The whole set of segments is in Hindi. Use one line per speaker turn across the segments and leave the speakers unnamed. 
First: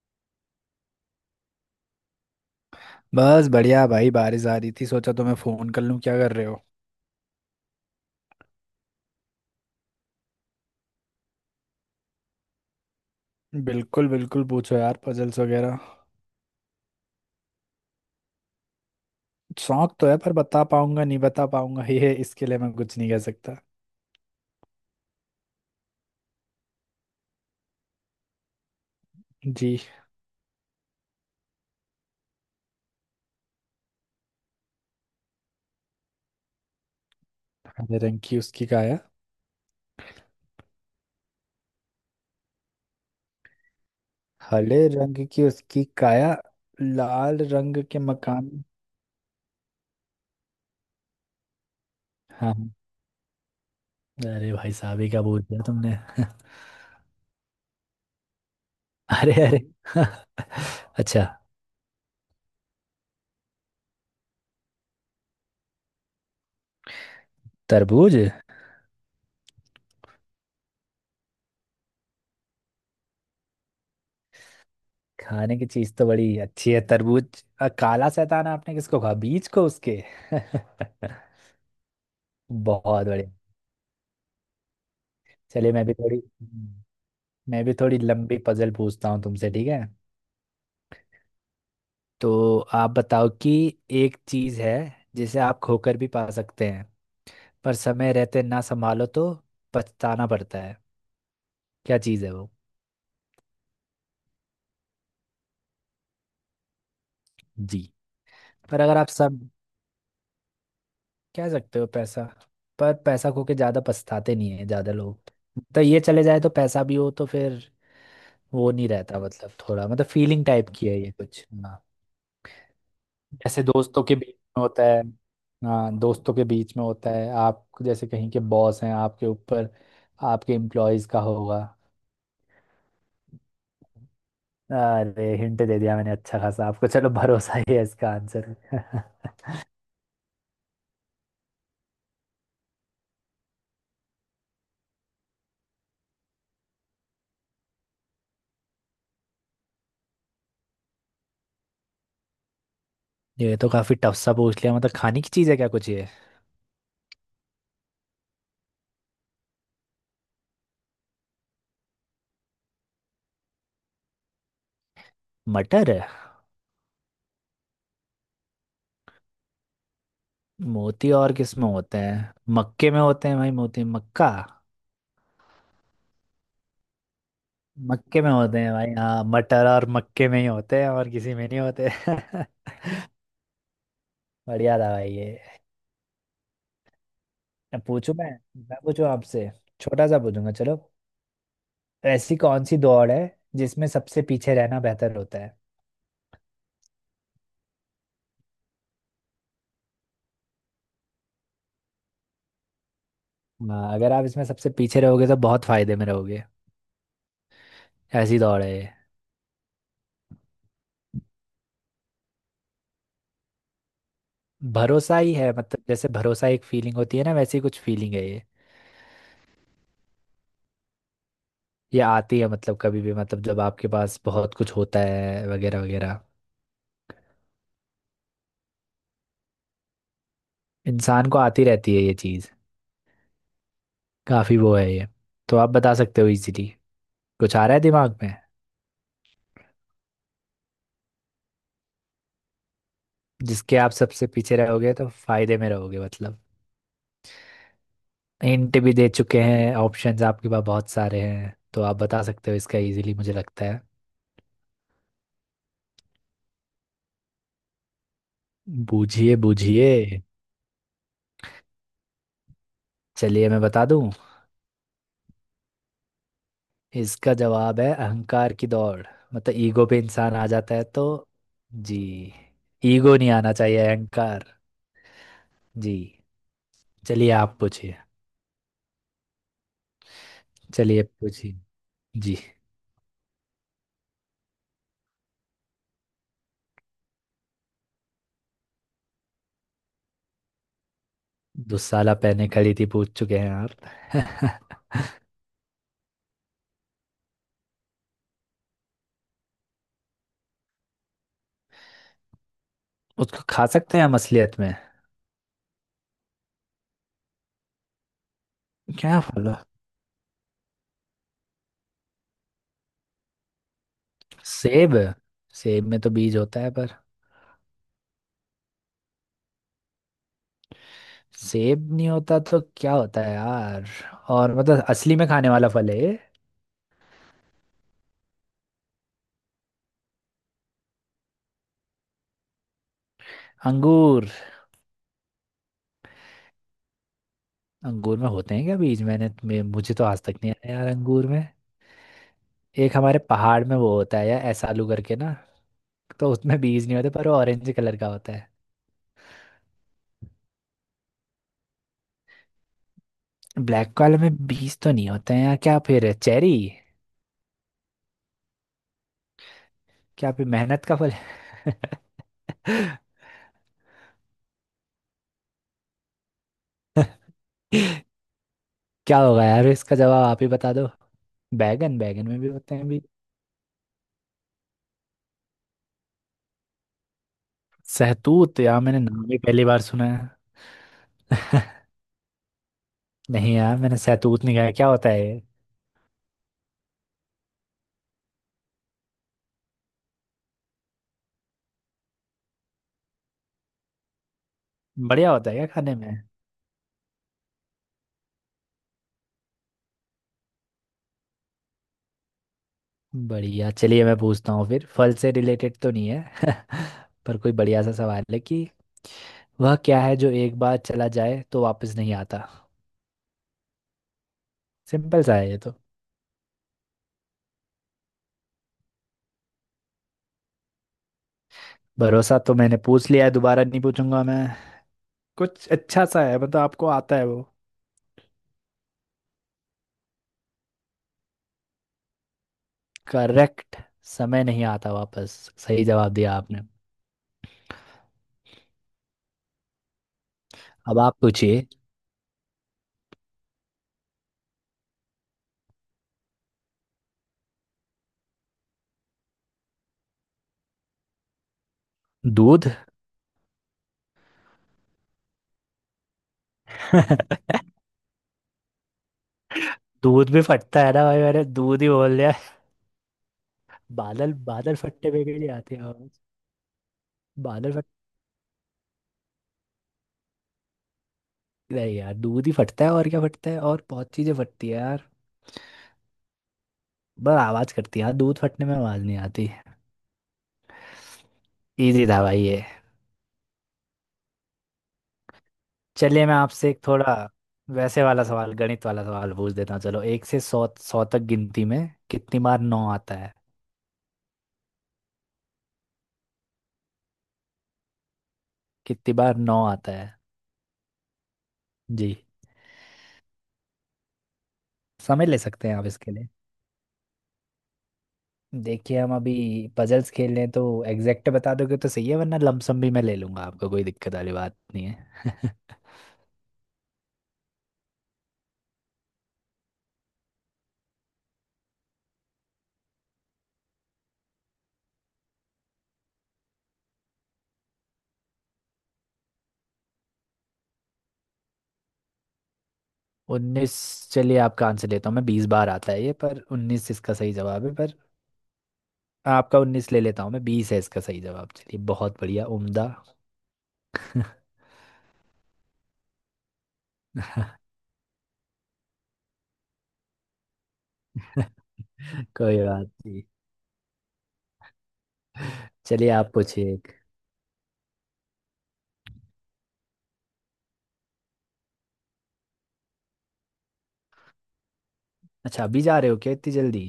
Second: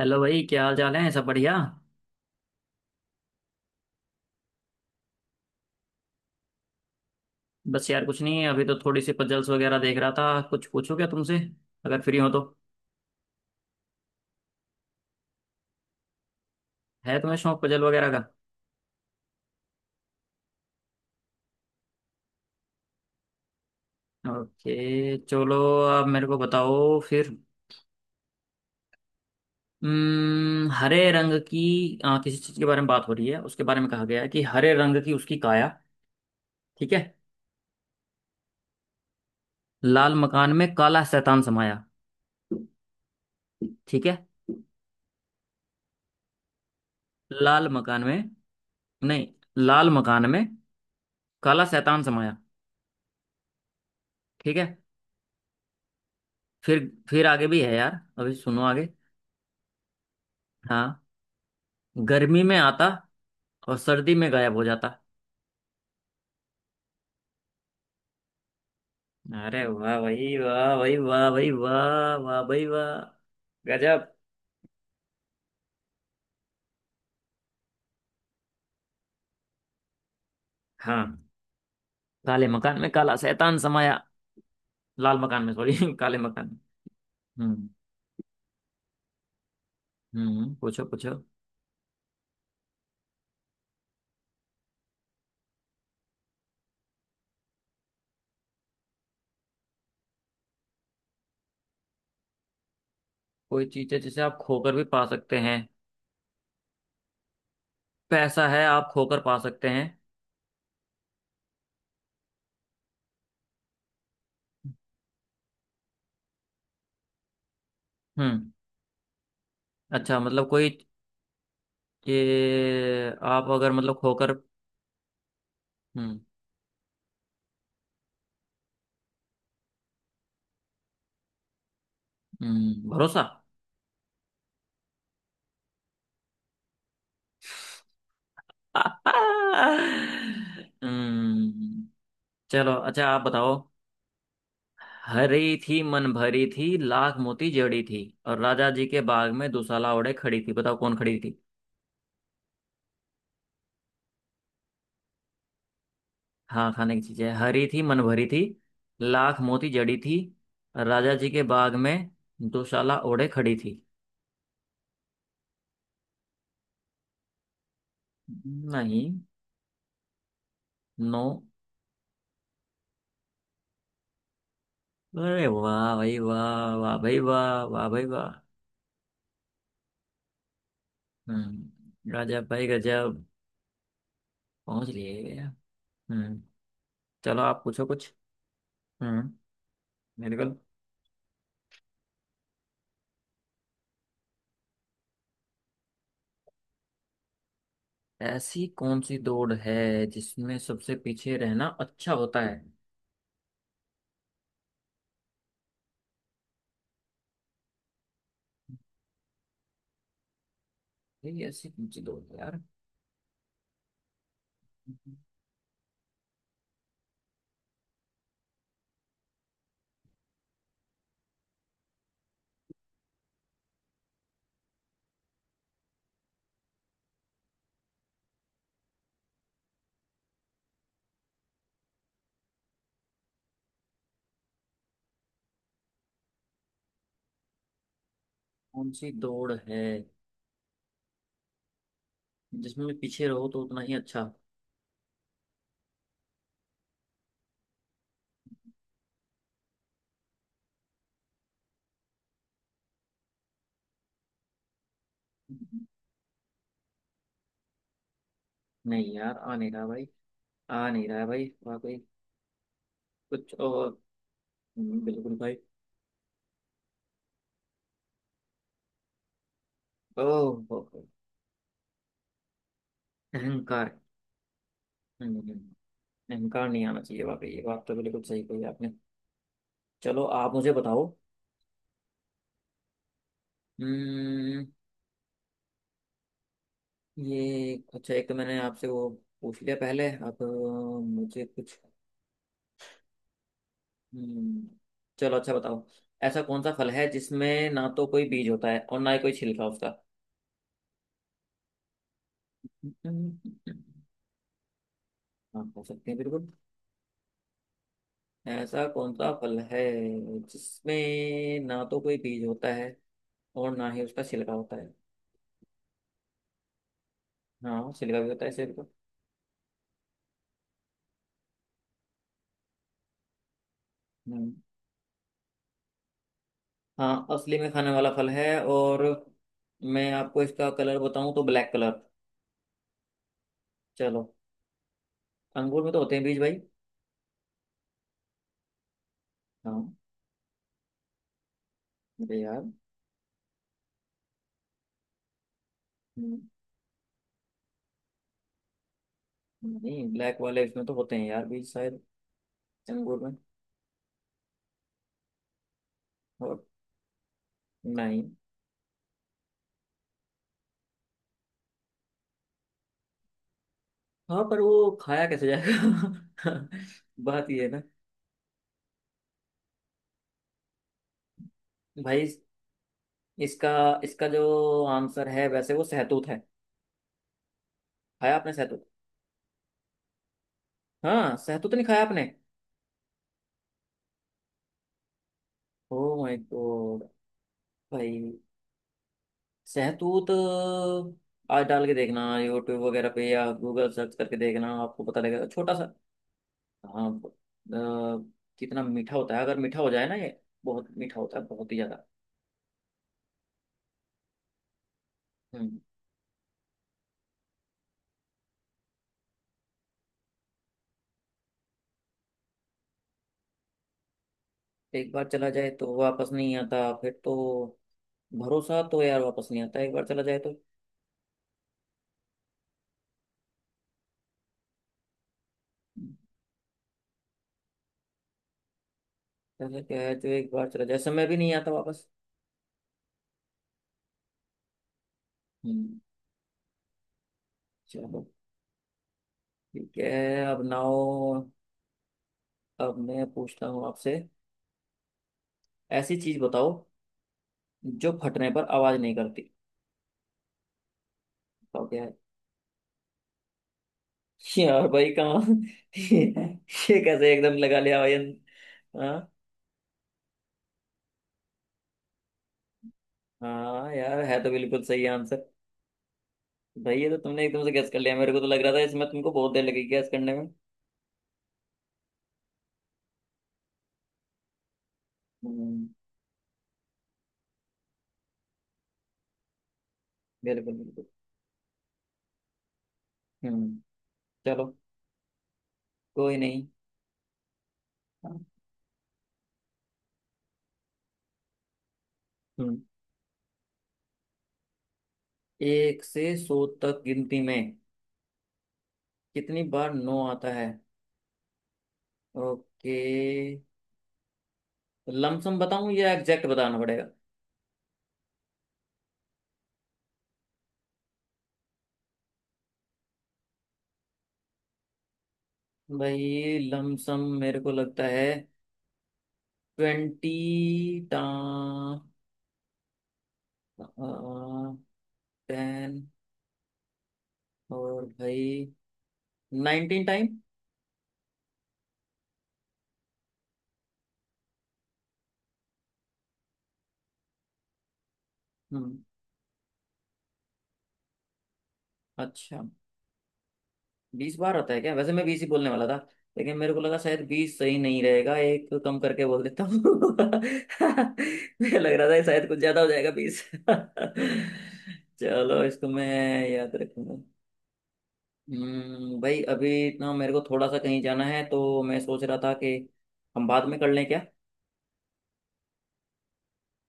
हेलो भाई, क्या हाल चाल है? सब बढ़िया।
बस बढ़िया भाई। बारिश आ रही थी, सोचा तो मैं फोन कर लूं। क्या कर रहे हो?
बस यार कुछ नहीं, अभी तो थोड़ी सी पजल्स वगैरह देख रहा था। कुछ पूछूं क्या तुमसे, अगर फ्री हो तो?
बिल्कुल बिल्कुल, पूछो यार, पजल्स वगैरह।
है तुम्हें शौक पजल वगैरह का?
शौक तो है पर बता पाऊंगा, नहीं बता पाऊंगा ये इसके लिए मैं कुछ नहीं कह सकता।
ओके चलो। अब मेरे को बताओ फिर।
जी।
हरे रंग की किसी चीज के बारे में बात हो रही है, उसके बारे में कहा गया है कि हरे रंग की उसकी काया। ठीक है।
हरे रंग की उसकी काया।
लाल मकान में काला शैतान समाया। ठीक है।
हरे रंग की उसकी काया, लाल
लाल
रंग के
मकान में।
मकान।
नहीं, लाल मकान में काला शैतान समाया।
हाँ हाँ। अरे
ठीक है।
भाई साहब, ये क्या बोल दिया तुमने?
फिर आगे भी है यार, अभी सुनो आगे।
अरे अरे
हाँ।
अच्छा।
गर्मी में आता और सर्दी में गायब हो जाता।
तरबूज।
अरे वाह भाई, वाह भाई, वाह भाई वाह, वाह भाई वाह। गजब।
खाने की चीज तो बड़ी अच्छी है, तरबूज। काला शैतान आपने किसको कहा, बीज को उसके?
हाँ। काले मकान में
बहुत
काला
बढ़िया।
शैतान समाया। लाल मकान में
चलिए
सॉरी काले मकान में।
मैं
हम्म।
भी थोड़ी लंबी पजल पूछता हूँ तुमसे। ठीक है?
हम्म, पूछो पूछो।
तो आप बताओ कि एक चीज है, जिसे आप खोकर भी पा सकते हैं, पर समय रहते ना संभालो तो पछताना पड़ता है। क्या चीज है वो?
कोई चीज है जिसे आप खोकर भी पा सकते हैं?
जी।
पैसा है,
पर
आप
अगर आप
खोकर पा
सब...
सकते हैं।
कह सकते हो पैसा, पर पैसा खो के ज्यादा पछताते नहीं है ज्यादा लोग। तो ये चले जाए तो पैसा भी हो तो फिर
हम्म।
वो नहीं रहता। मतलब थोड़ा, मतलब
अच्छा
फीलिंग
मतलब
टाइप
कोई,
की है ये कुछ।
ये आप
जैसे
अगर मतलब
दोस्तों के बीच
खोकर।
में होता है। हाँ,
हम्म।
दोस्तों के बीच में होता है। आप जैसे कहीं के बॉस हैं, आपके ऊपर आपके एम्प्लॉयज का होगा।
हम्म, भरोसा।
अरे हिंट दे दिया मैंने अच्छा खासा आपको। चलो, भरोसा ही है इसका आंसर।
हम्म चलो अच्छा, आप बताओ। हरी थी, मन भरी थी, लाख मोती जड़ी थी, और राजा जी के बाग में दुशाला ओढ़े खड़ी थी। बताओ कौन खड़ी थी।
ये तो काफी टफ सा पूछ लिया। मतलब खाने की चीज है क्या कुछ ये?
हाँ, खाने की चीजें। हरी थी, मन भरी थी, लाख मोती जड़ी थी, और राजा जी के बाग में दुशाला ओढ़े खड़ी थी।
मटर है?
नहीं।
मोती
नो।
और किस में होते हैं? मक्के में होते हैं भाई, मोती, मक्का।
अरे वाह भाई वाह, वाह भाई वाह, वाह भाई
मक्के
वाह।
में होते हैं भाई। हाँ, मटर और मक्के में ही होते हैं, और किसी में नहीं होते
हम्म। राजा भाई गजब।
बढ़िया
पहुंच
था भाई ये।
लिए। हम्म चलो, आप
अब
पूछो कुछ।
पूछू मैं पूछू
हम्म
आपसे। छोटा सा
मेरे को।
पूछूंगा चलो। ऐसी कौन सी दौड़ है जिसमें सबसे पीछे रहना बेहतर होता है?
ऐसी कौन सी दौड़ है जिसमें सबसे पीछे रहना अच्छा होता है?
हाँ, अगर आप इसमें सबसे पीछे रहोगे तो बहुत फायदे में रहोगे। ऐसी दौड़ है ये।
ये ऐसी कौन सी दौड़ है यार?
भरोसा ही है, मतलब जैसे भरोसा एक फीलिंग होती है ना, वैसी कुछ फीलिंग है ये। ये आती है मतलब कभी भी, मतलब जब आपके पास बहुत कुछ होता है वगैरह वगैरह, इंसान को आती रहती है ये चीज़। काफ़ी वो है ये, तो आप बता सकते हो इजीली। कुछ आ रहा है दिमाग में?
कौन सी दौड़ है जिसमें पीछे रहो तो
जिसके
उतना
आप
ही अच्छा?
सबसे पीछे रहोगे तो फायदे में रहोगे मतलब। हिंट भी दे चुके हैं, ऑप्शंस आपके पास बहुत सारे हैं, तो आप बता सकते हो इसका इजीली मुझे लगता है।
नहीं
बूझिए
यार, आ नहीं रहा
बूझिए।
भाई। आ नहीं रहा है भाई वाकई।
चलिए
कुछ
मैं बता
और।
दूं।
बिल्कुल भाई।
इसका जवाब है अहंकार की दौड़। मतलब ईगो पे
ओह।
इंसान आ जाता
हो,
है तो।
हो।
जी। ईगो नहीं आना चाहिए,
अहंकार।
अहंकार।
हम्म,
जी।
अहंकार नहीं आना चाहिए
चलिए
वाकई।
आप
ये बात
पूछिए।
तो बिल्कुल सही कही आपने। चलो, आप मुझे
चलिए
बताओ।
पूछिए। जी।
हम्म ये अच्छा, एक तो मैंने आपसे वो पूछ लिया पहले। अब मुझे कुछ।
दुसाला पहने खड़ी थी पूछ चुके हैं
हम्म,
आप।
चलो अच्छा बताओ। ऐसा कौन सा फल है जिसमें ना तो कोई बीज होता है और ना ही कोई छिलका उसका?
उसको खा सकते हैं हम असलियत में?
हाँ, हो सकते हैं बिल्कुल। ऐसा कौन
क्या
सा
फल है?
फल है जिसमें ना तो कोई बीज होता है और ना ही उसका छिलका होता
सेब।
है?
सेब में तो बीज होता है पर...
हाँ, छिलका भी होता है छिलका।
सेब नहीं होता तो क्या होता है यार?
हम्म।
और मतलब असली में खाने वाला फल है ये।
हाँ, असली में खाने वाला फल है। और मैं आपको इसका कलर बताऊं, तो ब्लैक कलर।
अंगूर।
चलो। अंगूर में तो होते हैं बीज भाई।
अंगूर में होते हैं क्या बीज?
हाँ।
मुझे तो आज तक नहीं आया यार, अंगूर में।
अरे यार।
एक हमारे पहाड़ में वो होता है यार, ऐसालू करके ना, तो
हम्म।
उसमें बीज नहीं होते, पर वो ऑरेंज कलर का होता है।
नहीं, ब्लैक वाले इसमें तो होते हैं यार बीज शायद, अंगूर में।
ब्लैक वाले में बीज तो नहीं होते हैं यार। क्या फिर है? चेरी?
और नहीं।
क्या फिर मेहनत का फल है?
हाँ, पर वो खाया कैसे जाएगा? बात ये है ना।
क्या होगा यार इसका जवाब? आप ही बता दो। बैगन?
भाई
बैगन
इस-
में भी होते हैं बीज।
इसका इसका जो आंसर है, वैसे वो सहतूत है। खाया आपने
सहतूत, यार
सहतूत?
मैंने नाम ही पहली बार सुना।
हाँ, सहतूत नहीं खाया आपने?
नहीं यार, मैंने सैतूत नहीं खाया। क्या होता है ये?
Oh my god. भाई सहतूत! आज डाल के देखना यूट्यूब वगैरह पे, या गूगल सर्च करके देखना, आपको पता
बढ़िया
लगेगा
होता है क्या
छोटा सा।
खाने में?
हाँ। कितना मीठा होता है अगर मीठा हो जाए ना ये। बहुत मीठा होता है, बहुत ही ज्यादा।
बढ़िया, चलिए मैं पूछता हूँ फिर। फल से रिलेटेड
हम्म
तो नहीं है पर कोई बढ़िया सा सवाल है कि वह क्या है जो एक बार चला जाए तो वापस नहीं आता?
एक
सिंपल
बार
सा
चला
है ये
जाए
तो।
तो वापस नहीं आता, फिर तो भरोसा तो यार वापस नहीं आता एक बार चला जाए तो।
भरोसा तो मैंने पूछ लिया है, दोबारा नहीं पूछूंगा मैं। कुछ अच्छा सा है, मतलब आपको आता है वो?
ऐसा क्या है जो एक बार चला जाए? समय भी नहीं आता वापस।
करेक्ट। समय नहीं आता वापस। सही
हम्म।
जवाब दिया आपने।
चलो ठीक है। अब
अब
नाओ।
आप पूछिए।
अब मैं पूछता हूँ आपसे। ऐसी चीज बताओ जो फटने पर आवाज नहीं करती। बताओ क्या है।
दूध।
यार भाई कहाँ, ये कैसे एकदम लगा लिया भाई। हाँ।
दूध भी फटता है ना भाई, मैंने दूध ही बोल...
हाँ यार,
बादल
है तो
बादल
बिल्कुल सही
फटने पे भी
आंसर।
नहीं आती आवाज।
भाई ये तो तुमने एकदम से
बादल फट...
गैस कर लिया। मेरे को तो लग रहा था इसमें तुमको बहुत देर लगेगी गैस करने में।
नहीं यार, दूध ही फटता है। और क्या फटता है? और बहुत चीजें फटती है यार,
हम्म,
बस आवाज करती है यार, दूध फटने में आवाज नहीं आती।
बिल्कुल बिल्कुल।
इजी था भाई ये।
हम्म। चलो।
चलिए मैं
कोई नहीं।
आपसे एक थोड़ा वैसे वाला सवाल, गणित वाला सवाल पूछ देता हूँ चलो। एक से सौ सौ तक गिनती में कितनी बार
हम्म,
9 आता है?
एक से 100 तक गिनती में
कितनी बार
कितनी
नौ
बार
आता है?
नो आता है?
जी।
ओके।
समझ ले
लमसम
सकते हैं आप
बताऊं
इसके
या
लिए।
एग्जैक्ट बताना पड़ेगा?
देखिए हम अभी पजल्स खेल रहे हैं, तो एग्जैक्ट बता दोगे तो सही है, वरना लमसम भी मैं ले लूंगा, आपको कोई दिक्कत वाली बात नहीं है।
भाई लमसम मेरे को लगता है 20, टा, 10 और भाई 19 टाइम।
19? चलिए आपका आंसर लेता हूँ मैं। 20 बार आता है ये, पर 19 इसका सही जवाब है। पर
हम्म।
आपका 19 ले लेता हूँ मैं। 20 है इसका सही जवाब। चलिए बहुत बढ़िया,
अच्छा,
उम्दा
20 बार होता है क्या? वैसे मैं 20 ही बोलने वाला था, लेकिन मेरे को लगा शायद 20 सही नहीं रहेगा, एक कम करके बोल देता हूँ। मुझे लग रहा था ये शायद कुछ
कोई
ज्यादा हो
बात
जाएगा
नहीं,
20। चलो इसको मैं
चलिए आप पूछिए
याद
एक।
रखूंगा। भाई अभी ना मेरे को थोड़ा सा कहीं जाना है, तो मैं सोच रहा था कि हम बाद में कर लें क्या?
अच्छा अभी जा रहे हो क्या इतनी जल्दी?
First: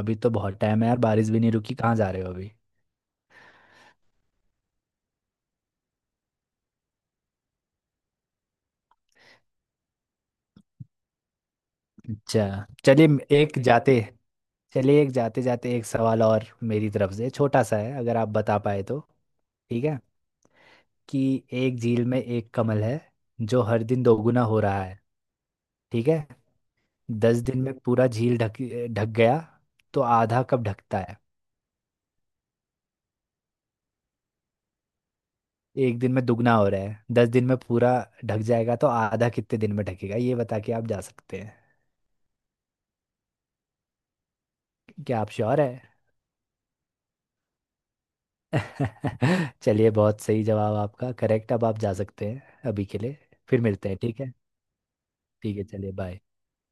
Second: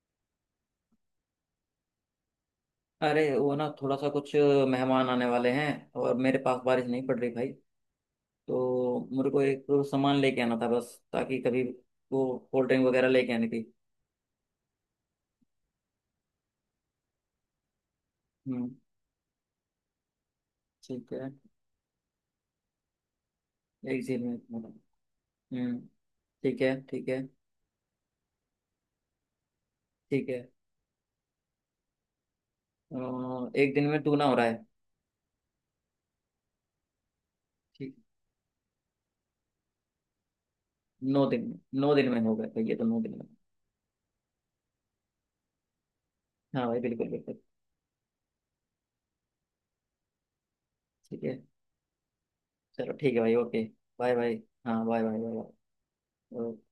अभी तो बहुत टाइम है यार, बारिश भी नहीं रुकी, कहाँ जा रहे हो अभी?
अरे वो ना थोड़ा सा कुछ मेहमान आने वाले हैं। और मेरे पास बारिश नहीं पड़ रही भाई, तो मेरे को एक सामान लेके आना था, बस ताकि कभी वो
अच्छा
कोल्ड ड्रिंक
चलिए,
वगैरह लेके आनी
एक
थी।
जाते... चलिए एक जाते जाते एक सवाल और मेरी तरफ से, छोटा सा है, अगर आप बता
हम्म,
पाए तो। ठीक है?
ठीक है।
कि एक झील में एक कमल है जो हर
एक
दिन
झील में
दोगुना
इतना।
हो रहा है।
हम्म,
ठीक है।
ठीक है। ठीक है,
10 दिन में पूरा झील ढक ढक गया, तो
ठीक है।
आधा कब ढकता है?
1 दिन में टूना हो रहा है।
एक दिन में दुगना हो रहा है, 10 दिन में पूरा
ठीक।
ढक जाएगा, तो आधा कितने दिन में ढकेगा? ये बता के आप जा
नौ
सकते
दिन
हैं।
में, 9 दिन में हो गया तो ये तो 9 दिन में।
क्या आप श्योर है?
हाँ भाई, बिल्कुल बिल्कुल।
चलिए बहुत सही जवाब आपका,
ठीक है।
करेक्ट। अब आप जा सकते हैं अभी
चलो
के
ठीक
लिए।
है भाई,
फिर
ओके।
मिलते हैं,
बाय
ठीक है।
बाय। हाँ, बाय बाय।
ठीक है चलिए, बाय।
बाय।